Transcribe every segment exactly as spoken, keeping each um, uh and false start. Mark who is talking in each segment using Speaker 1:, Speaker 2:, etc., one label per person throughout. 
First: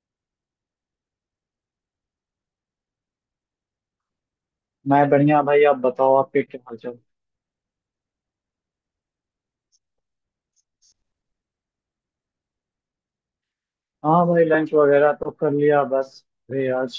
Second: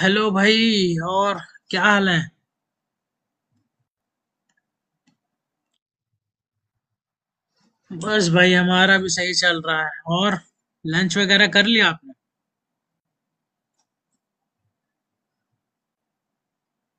Speaker 1: Hello भाई। और क्या हाल है।
Speaker 2: मैं बढ़िया भाई। आप बताओ, आपके क्या हाल चाल?
Speaker 1: बस भाई हमारा भी सही चल रहा है। और लंच वगैरह कर लिया आपने।
Speaker 2: हाँ भाई, लंच वगैरह तो कर लिया। बस अरे आज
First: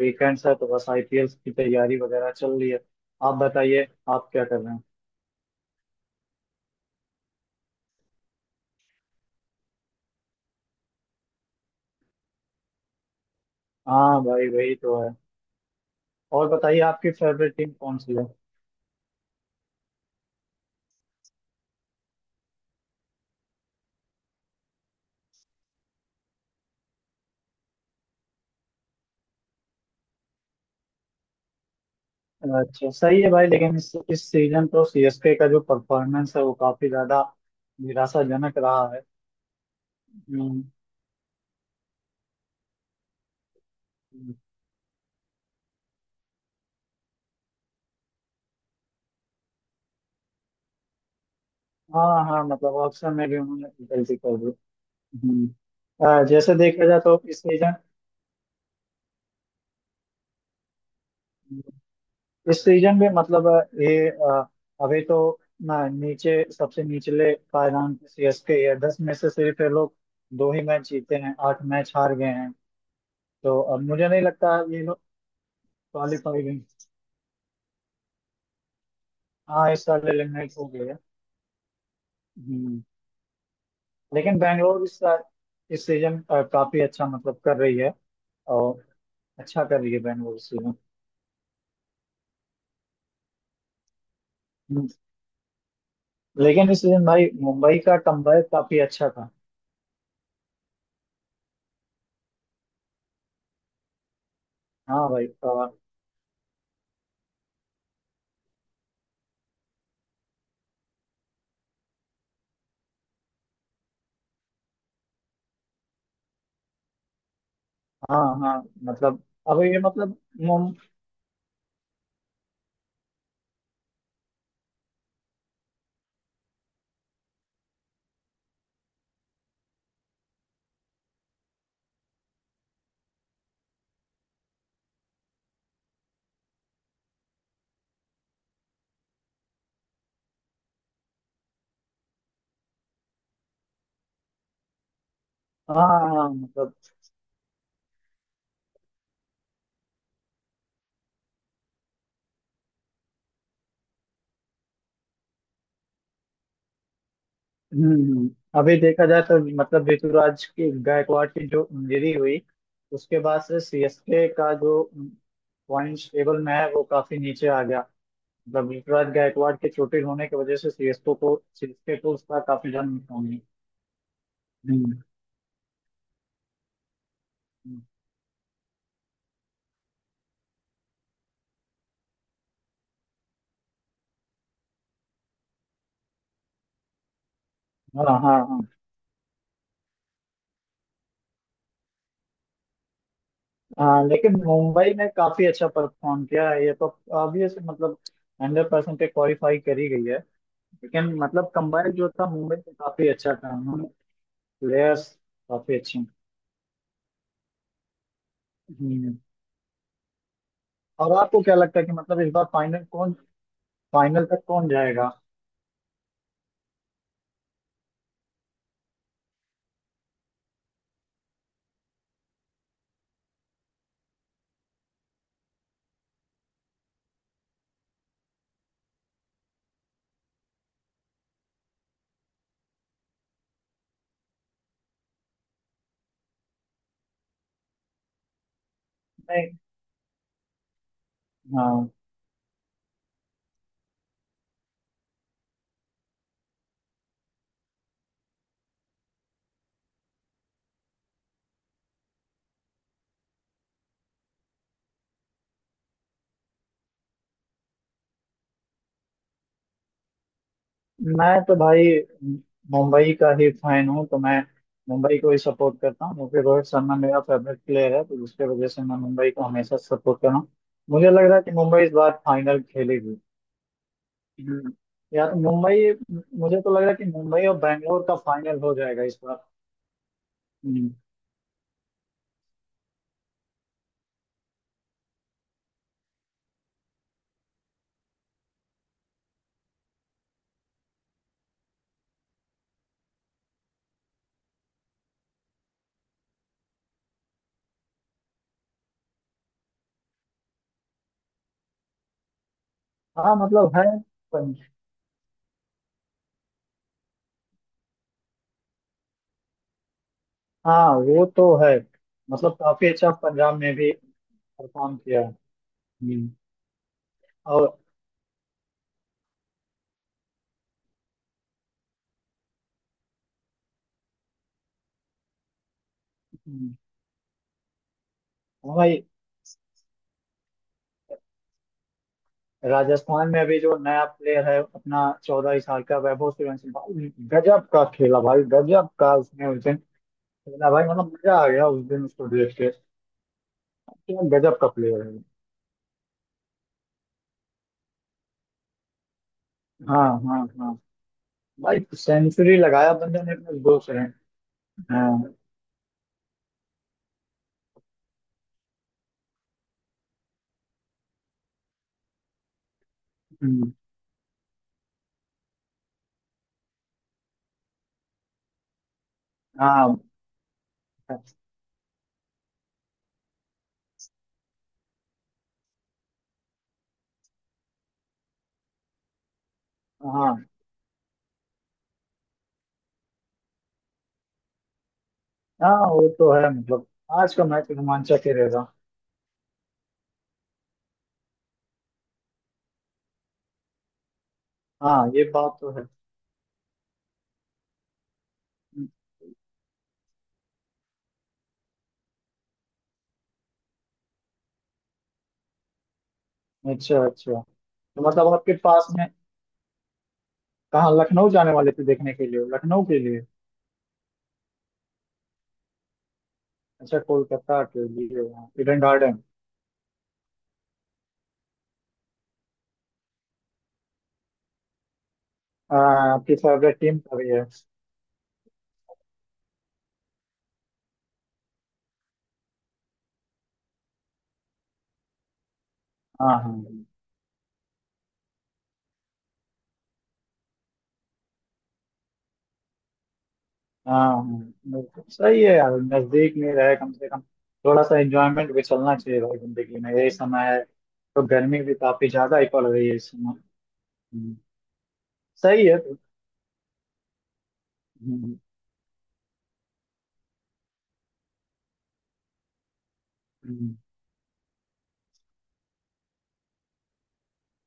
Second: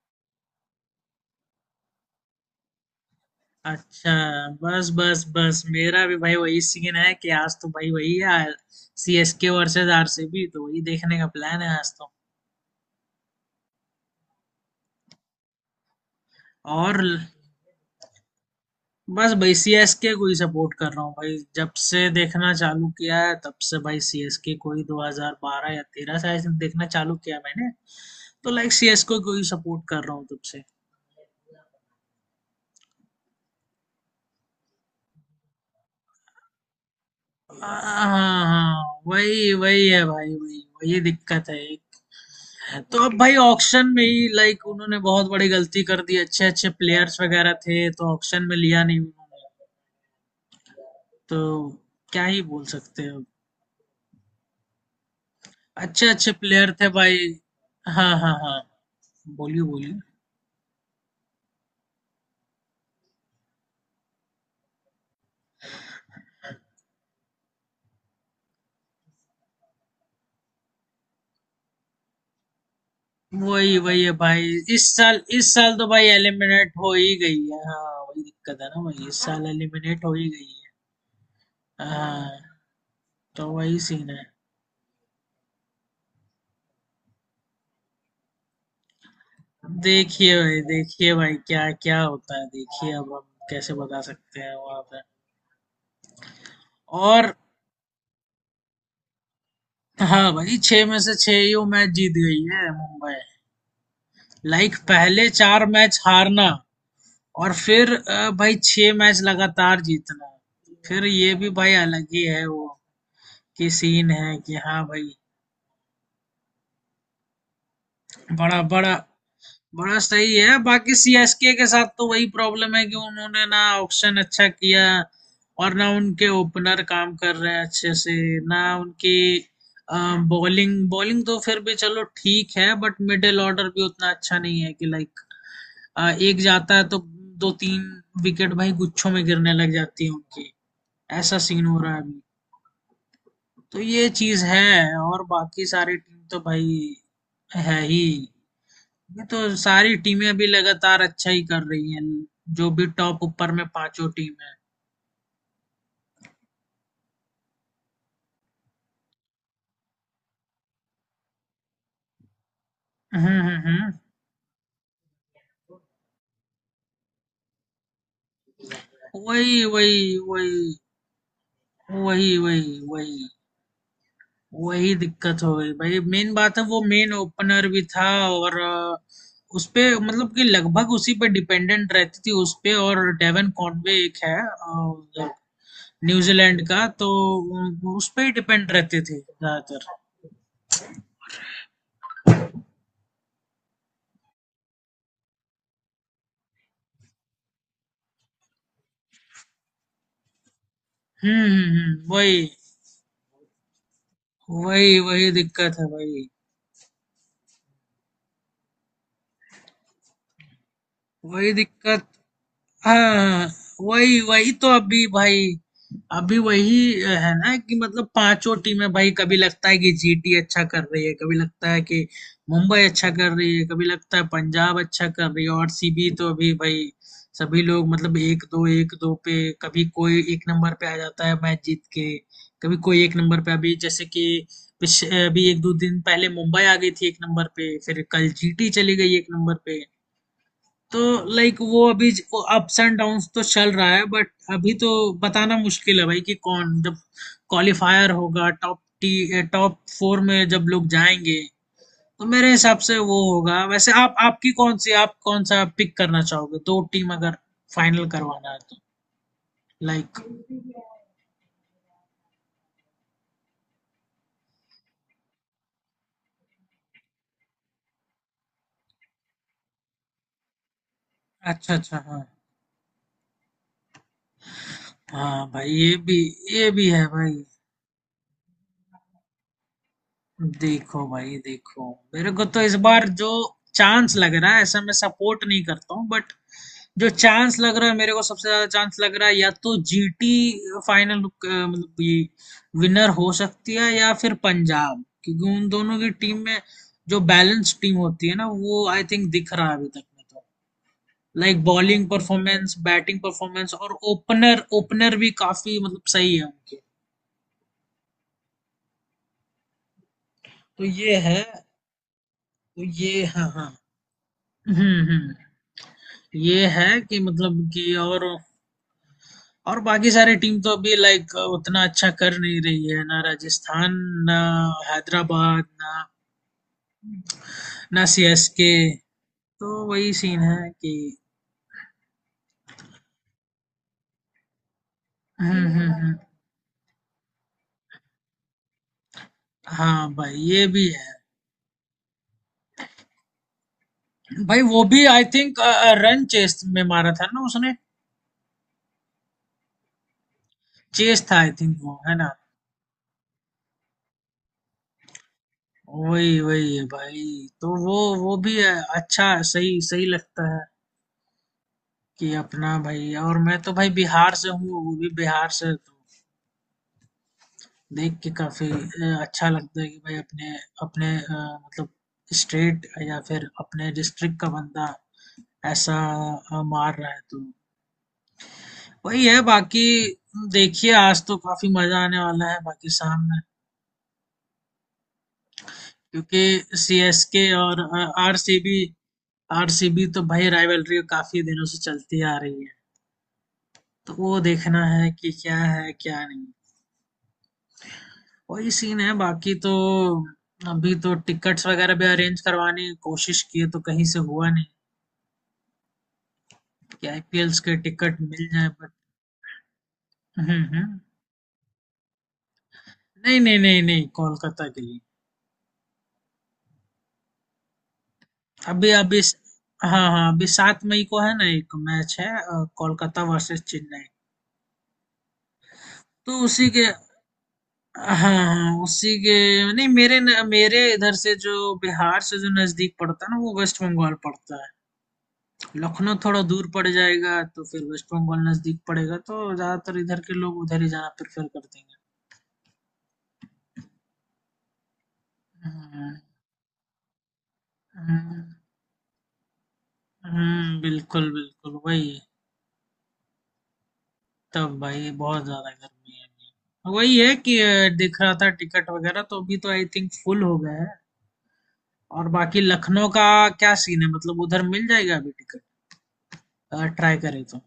Speaker 2: वीकेंड्स है तो बस आईपीएल की तैयारी वगैरह चल रही है। आप बताइए,
Speaker 1: अच्छा।
Speaker 2: आप क्या कर रहे हैं?
Speaker 1: बस बस बस मेरा भी भाई वही सीन है कि आज तो भाई वही है। C S K versus R C B तो वही देखने का प्लान है आज तो।
Speaker 2: हाँ भाई वही तो है। और बताइए,
Speaker 1: और
Speaker 2: आपकी
Speaker 1: ल-
Speaker 2: फेवरेट टीम कौन सी है?
Speaker 1: बस भाई सी एस के को ही सपोर्ट कर रहा हूँ भाई, जब से देखना चालू किया है तब से भाई सी एस के को ही दो हज़ार बारह या तेरह से I think देखना चालू किया मैंने। तो लाइक सी एस के को ही सपोर्ट कर रहा हूँ तब से।
Speaker 2: अच्छा सही है भाई। लेकिन इस इस सीजन तो सीएसके का जो परफॉर्मेंस है वो काफी ज्यादा
Speaker 1: हाँ हाँ,
Speaker 2: निराशाजनक रहा
Speaker 1: हाँ,
Speaker 2: है।
Speaker 1: वही वही है भाई वही।
Speaker 2: हम्म।
Speaker 1: वही दिक्कत है एक, तो अब भाई ऑक्शन में ही
Speaker 2: हम्म।
Speaker 1: लाइक उन्होंने बहुत बड़ी गलती कर दी, अच्छे अच्छे प्लेयर्स वगैरह थे तो ऑक्शन में लिया नहीं उन्होंने। तो क्या
Speaker 2: हाँ
Speaker 1: ही
Speaker 2: हाँ,
Speaker 1: बोल
Speaker 2: मतलब
Speaker 1: सकते हैं
Speaker 2: ऑप्शन
Speaker 1: अब।
Speaker 2: में भी उन्होंने गलती कर दी। हम्म।
Speaker 1: अच्छे
Speaker 2: अ,
Speaker 1: अच्छे
Speaker 2: जैसे
Speaker 1: प्लेयर
Speaker 2: देखा
Speaker 1: थे
Speaker 2: जाए
Speaker 1: भाई।
Speaker 2: तो इस सीजन,
Speaker 1: हाँ हाँ हाँ, बोलिए बोलिए।
Speaker 2: इस सीजन में मतलब ये अ, अभी तो ना, नीचे सबसे निचले पायदान सीएसके है। दस में से सिर्फ ये लोग दो ही मैच जीते हैं, आठ मैच हार गए हैं। तो
Speaker 1: वही
Speaker 2: अब
Speaker 1: वही
Speaker 2: मुझे
Speaker 1: है
Speaker 2: नहीं
Speaker 1: भाई,
Speaker 2: लगता ये
Speaker 1: इस
Speaker 2: लोग
Speaker 1: साल इस साल तो भाई
Speaker 2: क्वालिफाई हुए।
Speaker 1: एलिमिनेट हो ही गई है। हाँ वही दिक्कत है ना भाई, इस साल
Speaker 2: हाँ, इस
Speaker 1: एलिमिनेट
Speaker 2: साल
Speaker 1: हो ही गई
Speaker 2: एलिमिनेट हो
Speaker 1: है।
Speaker 2: गए हैं।
Speaker 1: हाँ,
Speaker 2: हम्म।
Speaker 1: तो वही सीन है।
Speaker 2: लेकिन बैंगलोर इस साल, इस सीजन अ, काफी अच्छा मतलब कर रही है। और अच्छा कर रही है
Speaker 1: देखिए
Speaker 2: बैंगलोर इस
Speaker 1: भाई
Speaker 2: सीजन।
Speaker 1: देखिए भाई क्या क्या होता है, देखिए अब हम कैसे बता सकते हैं वहां
Speaker 2: हम्म।
Speaker 1: पे।
Speaker 2: लेकिन इस सीजन भाई
Speaker 1: और
Speaker 2: मुंबई का कमबैक काफी अच्छा था।
Speaker 1: हाँ भाई छह में से छह ही वो मैच जीत गई है मुंबई। लाइक
Speaker 2: हाँ
Speaker 1: पहले
Speaker 2: भाई
Speaker 1: चार
Speaker 2: अ,
Speaker 1: मैच हारना और फिर अ, भाई छह मैच लगातार जीतना, फिर ये भी भाई अलग ही है वो, कि सीन है कि हाँ भाई
Speaker 2: हाँ
Speaker 1: बड़ा
Speaker 2: हाँ,
Speaker 1: बड़ा
Speaker 2: मतलब अब ये
Speaker 1: बड़ा
Speaker 2: मतलब,
Speaker 1: सही है। बाकी सीएसके के साथ तो वही प्रॉब्लम है कि उन्होंने ना ऑक्शन अच्छा किया और ना उनके ओपनर काम कर रहे हैं अच्छे से, ना उनकी बॉलिंग। बॉलिंग तो फिर भी चलो ठीक है, बट मिडिल ऑर्डर भी उतना अच्छा नहीं है कि लाइक एक जाता है तो दो तीन विकेट भाई गुच्छों में गिरने लग जाती है उनकी। ऐसा सीन हो रहा है अभी। तो ये चीज है, और बाकी सारी टीम
Speaker 2: हाँ
Speaker 1: तो भाई
Speaker 2: मतलब।
Speaker 1: है ही। ये तो सारी टीमें अभी लगातार अच्छा ही कर रही हैं। जो भी टॉप ऊपर में पांचों टीम है।
Speaker 2: हम्म। अभी देखा जाए तो मतलब ऋतुराज की, गायकवाड़ की जो इंजरी हुई उसके
Speaker 1: हुँ,
Speaker 2: बाद
Speaker 1: हुँ,
Speaker 2: से
Speaker 1: हुँ।
Speaker 2: सीएसके का जो पॉइंट्स टेबल में है वो काफी नीचे आ गया। मतलब ऋतुराज गायकवाड़
Speaker 1: वही,
Speaker 2: के
Speaker 1: वही,
Speaker 2: चोटिल होने की वजह से
Speaker 1: वही,
Speaker 2: सीएसके को सीएसके को
Speaker 1: वही,
Speaker 2: उसका काफी
Speaker 1: वही,
Speaker 2: ज्यादा
Speaker 1: वही।
Speaker 2: नुकसान हुआ।
Speaker 1: वही
Speaker 2: हम्म।
Speaker 1: दिक्कत हो गई भाई। मेन बात है, वो मेन ओपनर
Speaker 2: हम्म।
Speaker 1: भी था और अ, उसपे मतलब कि लगभग उसी पे डिपेंडेंट रहती थी उसपे। और डेवन कॉनवे एक है अ, न्यूजीलैंड का, तो
Speaker 2: हाँ
Speaker 1: उस पे ही
Speaker 2: हाँ हाँ।
Speaker 1: डिपेंड रहते थे ज्यादातर।
Speaker 2: हाँ, लेकिन मुंबई ने काफी अच्छा परफॉर्म किया है, ये तो ऑब्वियस। मतलब हंड्रेड परसेंट क्वालिफाई करी गई है। लेकिन
Speaker 1: हुँ,
Speaker 2: मतलब
Speaker 1: हुँ,
Speaker 2: कंबाइन जो
Speaker 1: हुँ।
Speaker 2: था,
Speaker 1: वही,
Speaker 2: मुंबई ने काफी अच्छा था।
Speaker 1: वही,
Speaker 2: प्लेयर्स
Speaker 1: वही दिक्कत
Speaker 2: काफी
Speaker 1: है
Speaker 2: अच्छे हैं।
Speaker 1: भाई।
Speaker 2: हम्म। और आपको
Speaker 1: वही
Speaker 2: क्या लगता है कि
Speaker 1: दिक्कत।
Speaker 2: मतलब इस बार फाइनल कौन,
Speaker 1: हाँ, वही
Speaker 2: फाइनल तक
Speaker 1: वही तो
Speaker 2: कौन
Speaker 1: अभी
Speaker 2: जाएगा?
Speaker 1: भाई, अभी वही है ना कि मतलब पांचों टीमें भाई, कभी लगता है कि जीटी अच्छा कर रही है, कभी लगता है कि मुंबई अच्छा कर रही है, कभी लगता है पंजाब अच्छा कर रही है, और सीबी तो अभी भाई सभी लोग मतलब एक दो एक दो पे, कभी कोई एक नंबर पे आ जाता है मैच जीत के, कभी कोई एक नंबर पे। अभी जैसे कि पिछ- अभी एक दो दिन पहले मुंबई आ गई थी एक नंबर पे, फिर कल जीटी चली गई एक
Speaker 2: मैं,
Speaker 1: नंबर पे। तो लाइक वो
Speaker 2: हाँ
Speaker 1: अभी ज वो अप्स एंड डाउन्स तो चल रहा है, बट अभी तो बताना मुश्किल है भाई कि कौन, जब क्वालिफायर होगा टॉप टी टॉप फोर में जब लोग जाएंगे तो मेरे हिसाब से वो होगा। वैसे आप आपकी कौन सी, आप कौन सा पिक करना चाहोगे, दो टीम अगर फाइनल करवाना है तो लाइक।
Speaker 2: मैं तो भाई मुंबई का ही फैन हूँ तो मैं मुंबई को ही सपोर्ट करता हूँ क्योंकि रोहित शर्मा मेरा फेवरेट प्लेयर है तो उसके वजह से मैं मुंबई को हमेशा सपोर्ट कर रहा हूँ। मुझे लग रहा है कि
Speaker 1: अच्छा
Speaker 2: मुंबई इस
Speaker 1: अच्छा,
Speaker 2: बार
Speaker 1: हाँ,
Speaker 2: फाइनल खेलेगी। हम्म। यार
Speaker 1: हाँ भाई
Speaker 2: मुंबई,
Speaker 1: ये भी।
Speaker 2: मुझे
Speaker 1: ये
Speaker 2: तो लग
Speaker 1: भी
Speaker 2: रहा है कि
Speaker 1: है भाई,
Speaker 2: मुंबई और बैंगलोर का फाइनल हो जाएगा इस बार। हम्म।
Speaker 1: देखो भाई देखो, मेरे को तो इस बार जो चांस लग रहा है, ऐसा मैं सपोर्ट नहीं करता हूँ बट जो चांस लग रहा है मेरे को, सबसे ज्यादा चांस लग रहा है या तो जीटी फाइनल मतलब ये विनर हो सकती है या फिर पंजाब, क्योंकि उन दोनों की टीम में जो बैलेंस टीम होती है ना, वो आई थिंक दिख रहा है अभी तक में, तो लाइक बॉलिंग परफॉर्मेंस बैटिंग
Speaker 2: हाँ
Speaker 1: परफॉर्मेंस
Speaker 2: मतलब है।
Speaker 1: और ओपनर, ओपनर भी काफी मतलब सही है उनके। तो
Speaker 2: हाँ
Speaker 1: ये
Speaker 2: वो
Speaker 1: है।
Speaker 2: तो है, मतलब
Speaker 1: तो
Speaker 2: काफी अच्छा
Speaker 1: ये हाँ
Speaker 2: पंजाब
Speaker 1: हाँ।
Speaker 2: में भी परफॉर्म
Speaker 1: हम्म
Speaker 2: किया है।
Speaker 1: हम्म।
Speaker 2: हम्म।
Speaker 1: ये है कि मतलब
Speaker 2: और
Speaker 1: कि, और और बाकी सारी टीम तो अभी लाइक उतना अच्छा कर नहीं रही है, ना राजस्थान ना हैदराबाद ना
Speaker 2: हम्म।
Speaker 1: ना सीएसके।
Speaker 2: और भाई
Speaker 1: तो वही सीन है कि।
Speaker 2: राजस्थान में अभी जो नया प्लेयर है अपना, चौदह
Speaker 1: हम्म
Speaker 2: साल
Speaker 1: हम्म
Speaker 2: का
Speaker 1: हम्म,
Speaker 2: वैभव सूर्यवंशी भाई गजब का खेला भाई, गजब का उसने उस दिन
Speaker 1: हाँ भाई ये
Speaker 2: खेला भाई।
Speaker 1: भी है
Speaker 2: मतलब मजा आ गया उस दिन उसको देख के। क्या गजब
Speaker 1: भाई।
Speaker 2: का
Speaker 1: वो
Speaker 2: प्लेयर
Speaker 1: भी
Speaker 2: है।
Speaker 1: आई थिंक रन चेस में मारा था ना उसने,
Speaker 2: हाँ हाँ हाँ।
Speaker 1: चेस था आई थिंक
Speaker 2: भाई
Speaker 1: वो, है ना।
Speaker 2: सेंचुरी लगाया बंदे ने अपने दो से। हाँ।
Speaker 1: वही वही है भाई। तो वो वो भी है, अच्छा सही सही लगता है कि अपना भाई, और मैं तो
Speaker 2: हम्म।
Speaker 1: भाई बिहार से हूँ, वो भी बिहार से तो देख के काफ़ी अ, अच्छा लगता है
Speaker 2: हाँ
Speaker 1: कि भाई अपने अपने अ, मतलब स्टेट या फिर अपने डिस्ट्रिक्ट का बंदा ऐसा अ, मार रहा है तो वही है बाकी।
Speaker 2: हाँ
Speaker 1: देखिए आज तो काफ़ी मज़ा आने वाला है, बाकी सामने
Speaker 2: हाँ, वो तो है।
Speaker 1: क्योंकि
Speaker 2: मतलब
Speaker 1: सी एस
Speaker 2: आज
Speaker 1: के
Speaker 2: का मैच
Speaker 1: और
Speaker 2: रोमांचक ही
Speaker 1: आर सी
Speaker 2: रहेगा।
Speaker 1: बी। आर सी बी तो भाई राइवलरी काफ़ी दिनों से चलती आ रही है, तो वो देखना
Speaker 2: हाँ
Speaker 1: है
Speaker 2: ये
Speaker 1: कि क्या
Speaker 2: बात तो है।
Speaker 1: है क्या नहीं। वही सीन है बाकी तो। अभी तो टिकट्स वगैरह भी अरेंज करवाने की कोशिश किए तो कहीं से हुआ नहीं
Speaker 2: अच्छा
Speaker 1: कि
Speaker 2: अच्छा,
Speaker 1: आईपीएल्स के
Speaker 2: तो
Speaker 1: टिकट
Speaker 2: मतलब
Speaker 1: मिल
Speaker 2: आपके
Speaker 1: जाए,
Speaker 2: पास
Speaker 1: बट
Speaker 2: में,
Speaker 1: हम्म
Speaker 2: कहाँ
Speaker 1: हम्म,
Speaker 2: लखनऊ जाने वाले थे देखने के लिए? लखनऊ के लिए?
Speaker 1: नहीं नहीं नहीं नहीं, कोलकाता के लिए।
Speaker 2: अच्छा कोलकाता के लिए। इडन
Speaker 1: अभी
Speaker 2: गार्डन।
Speaker 1: अभी हाँ हाँ, अभी सात मई को है ना एक मैच है, अ, कोलकाता वर्सेस चेन्नई।
Speaker 2: हाँ आपकी
Speaker 1: तो उसी
Speaker 2: फेवरेट
Speaker 1: के,
Speaker 2: टीम का भी है।
Speaker 1: हाँ हाँ उसी के। नहीं मेरे न, मेरे इधर से जो बिहार से जो नजदीक पड़ता है ना, वो वेस्ट बंगाल पड़ता। लखनऊ
Speaker 2: हाँ
Speaker 1: थोड़ा
Speaker 2: हाँ
Speaker 1: दूर पड़ जाएगा, तो फिर वेस्ट बंगाल नजदीक पड़ेगा, तो ज्यादातर इधर के लोग उधर ही जाना प्रेफर करते हैं।
Speaker 2: हाँ। हाँ, बिल्कुल सही है यार,
Speaker 1: हम्म,
Speaker 2: नजदीक में रहे कम से कम। थोड़ा सा
Speaker 1: हम्म,
Speaker 2: एंजॉयमेंट भी चलना चाहिए भाई, जिंदगी में यही समय है।
Speaker 1: हम्म,
Speaker 2: तो
Speaker 1: बिल्कुल
Speaker 2: गर्मी भी
Speaker 1: बिल्कुल
Speaker 2: काफी
Speaker 1: वही।
Speaker 2: ज्यादा ही पड़ रही है इस समय। हम्म।
Speaker 1: तब भाई बहुत
Speaker 2: सही
Speaker 1: ज्यादा
Speaker 2: है तो।
Speaker 1: गर्मी है अभी। वही है कि अ, दिख रहा
Speaker 2: हम्म।
Speaker 1: था टिकट वगैरह तो अभी तो आई थिंक फुल हो गया है। और बाकी लखनऊ का क्या
Speaker 2: हम्म।
Speaker 1: सीन है, मतलब उधर मिल जाएगा अभी टिकट अगर ट्राई करें तो।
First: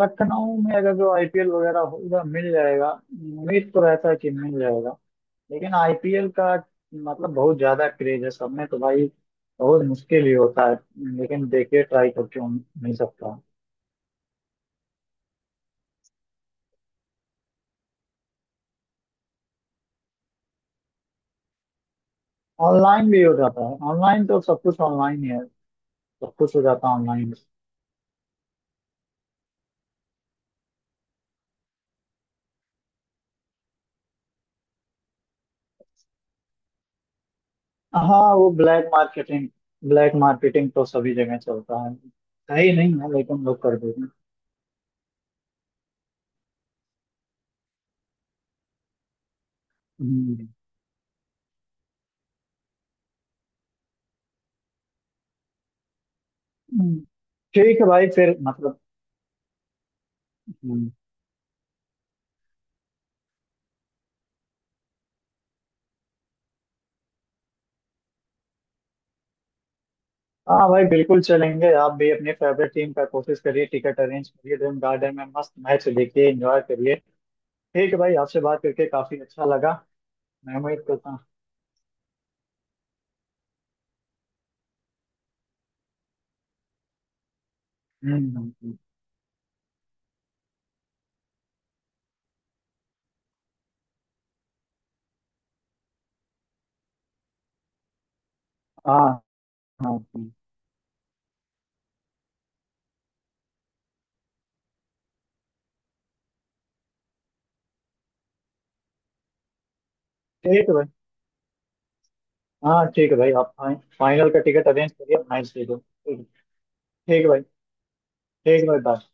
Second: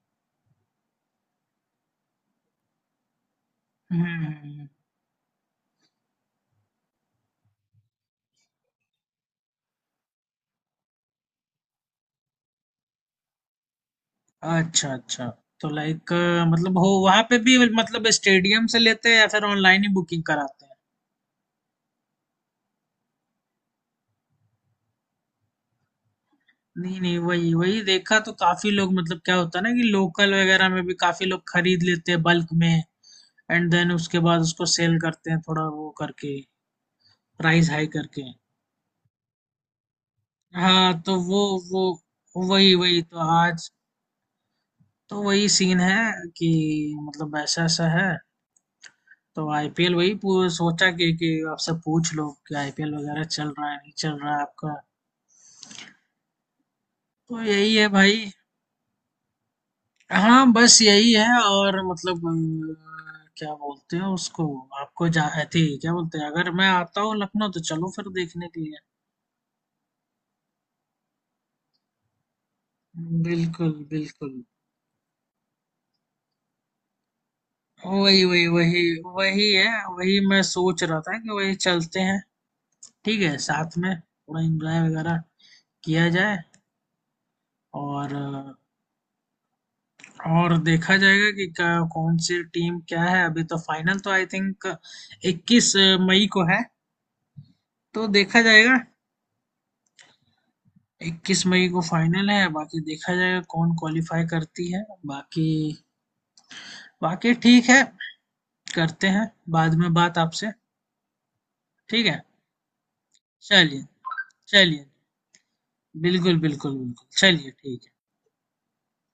Speaker 2: लखनऊ में अगर जो आईपीएल वगैरह होगा, मिल जाएगा, उम्मीद तो रहता है कि मिल
Speaker 1: हम्म।
Speaker 2: जाएगा। लेकिन आईपीएल का मतलब बहुत ज्यादा क्रेज है सब में, तो भाई बहुत मुश्किल ही होता है। लेकिन देखिए, ट्राई कर क्यों नहीं सकता।
Speaker 1: अच्छा अच्छा, तो लाइक मतलब हो वहां पे भी, मतलब स्टेडियम से लेते हैं या फिर ऑनलाइन ही बुकिंग कराते हैं।
Speaker 2: ऑनलाइन भी हो जाता है, ऑनलाइन तो सब कुछ ऑनलाइन ही है। सब कुछ हो जाता है
Speaker 1: नहीं नहीं,
Speaker 2: ऑनलाइन।
Speaker 1: वही वही देखा तो काफी लोग मतलब क्या होता है ना, कि लोकल वगैरह में भी काफी लोग खरीद लेते हैं बल्क में, एंड देन उसके बाद उसको सेल करते हैं थोड़ा वो करके, प्राइस हाई करके।
Speaker 2: हाँ वो ब्लैक मार्केटिंग, ब्लैक मार्केटिंग तो
Speaker 1: हाँ, तो
Speaker 2: सभी जगह
Speaker 1: वो, वो
Speaker 2: चलता है। सही
Speaker 1: वही
Speaker 2: नहीं
Speaker 1: वही
Speaker 2: है
Speaker 1: तो
Speaker 2: लेकिन लोग
Speaker 1: आज,
Speaker 2: कर देते हैं।
Speaker 1: तो वही सीन है कि मतलब ऐसा ऐसा है। तो आईपीएल वही
Speaker 2: हम्म।
Speaker 1: पू- सोचा कि कि आपसे पूछ लो कि आईपीएल वगैरह चल रहा है नहीं चल रहा है आपका।
Speaker 2: हम्म।
Speaker 1: तो यही
Speaker 2: ठीक है
Speaker 1: है
Speaker 2: भाई।
Speaker 1: भाई।
Speaker 2: फिर मतलब,
Speaker 1: हाँ बस
Speaker 2: हम्म,
Speaker 1: यही है। और मतलब अ, क्या बोलते हैं उसको, आपको जा थी क्या बोलते हैं, अगर मैं आता हूँ लखनऊ तो चलो फिर देखने के लिए।
Speaker 2: हाँ भाई बिल्कुल चलेंगे। आप भी अपनी फेवरेट टीम का कोशिश करिए,
Speaker 1: बिल्कुल
Speaker 2: टिकट अरेंज
Speaker 1: बिल्कुल,
Speaker 2: करिए। ड्रीम गार्डन में मस्त मैच देखिए, एंजॉय करिए। ठीक है भाई,
Speaker 1: वही
Speaker 2: आपसे
Speaker 1: वही
Speaker 2: बात
Speaker 1: वही,
Speaker 2: करके काफी अच्छा
Speaker 1: वही है
Speaker 2: लगा।
Speaker 1: वही, मैं
Speaker 2: मैं
Speaker 1: सोच
Speaker 2: उम्मीद
Speaker 1: रहा
Speaker 2: करता
Speaker 1: था
Speaker 2: हूँ।
Speaker 1: कि वही चलते हैं। ठीक है, साथ में थोड़ा एंजॉय वगैरह किया जाए, और
Speaker 2: हम्म। हम्म।
Speaker 1: अ,
Speaker 2: हम्म।
Speaker 1: और देखा जाएगा कि क्या- कौन सी टीम क्या है। अभी तो फाइनल तो आई थिंक इक्कीस मई को है, तो देखा जाएगा।
Speaker 2: हाँ हाँ। हम्म।
Speaker 1: इक्कीस मई को फाइनल है, बाकी देखा जाएगा कौन क्वालिफाई करती है। बाकी बाकी ठीक है, करते हैं बाद में बात आपसे।
Speaker 2: ठीक है भाई।
Speaker 1: ठीक है,
Speaker 2: हाँ ठीक है भाई, आप
Speaker 1: चलिए
Speaker 2: फाइनल का टिकट
Speaker 1: चलिए,
Speaker 2: अरेंज करिए, मैच देखो। ठीक है।
Speaker 1: बिल्कुल बिल्कुल बिल्कुल,
Speaker 2: ठीक है भाई।
Speaker 1: चलिए ठीक है।
Speaker 2: ठीक है भाई bye।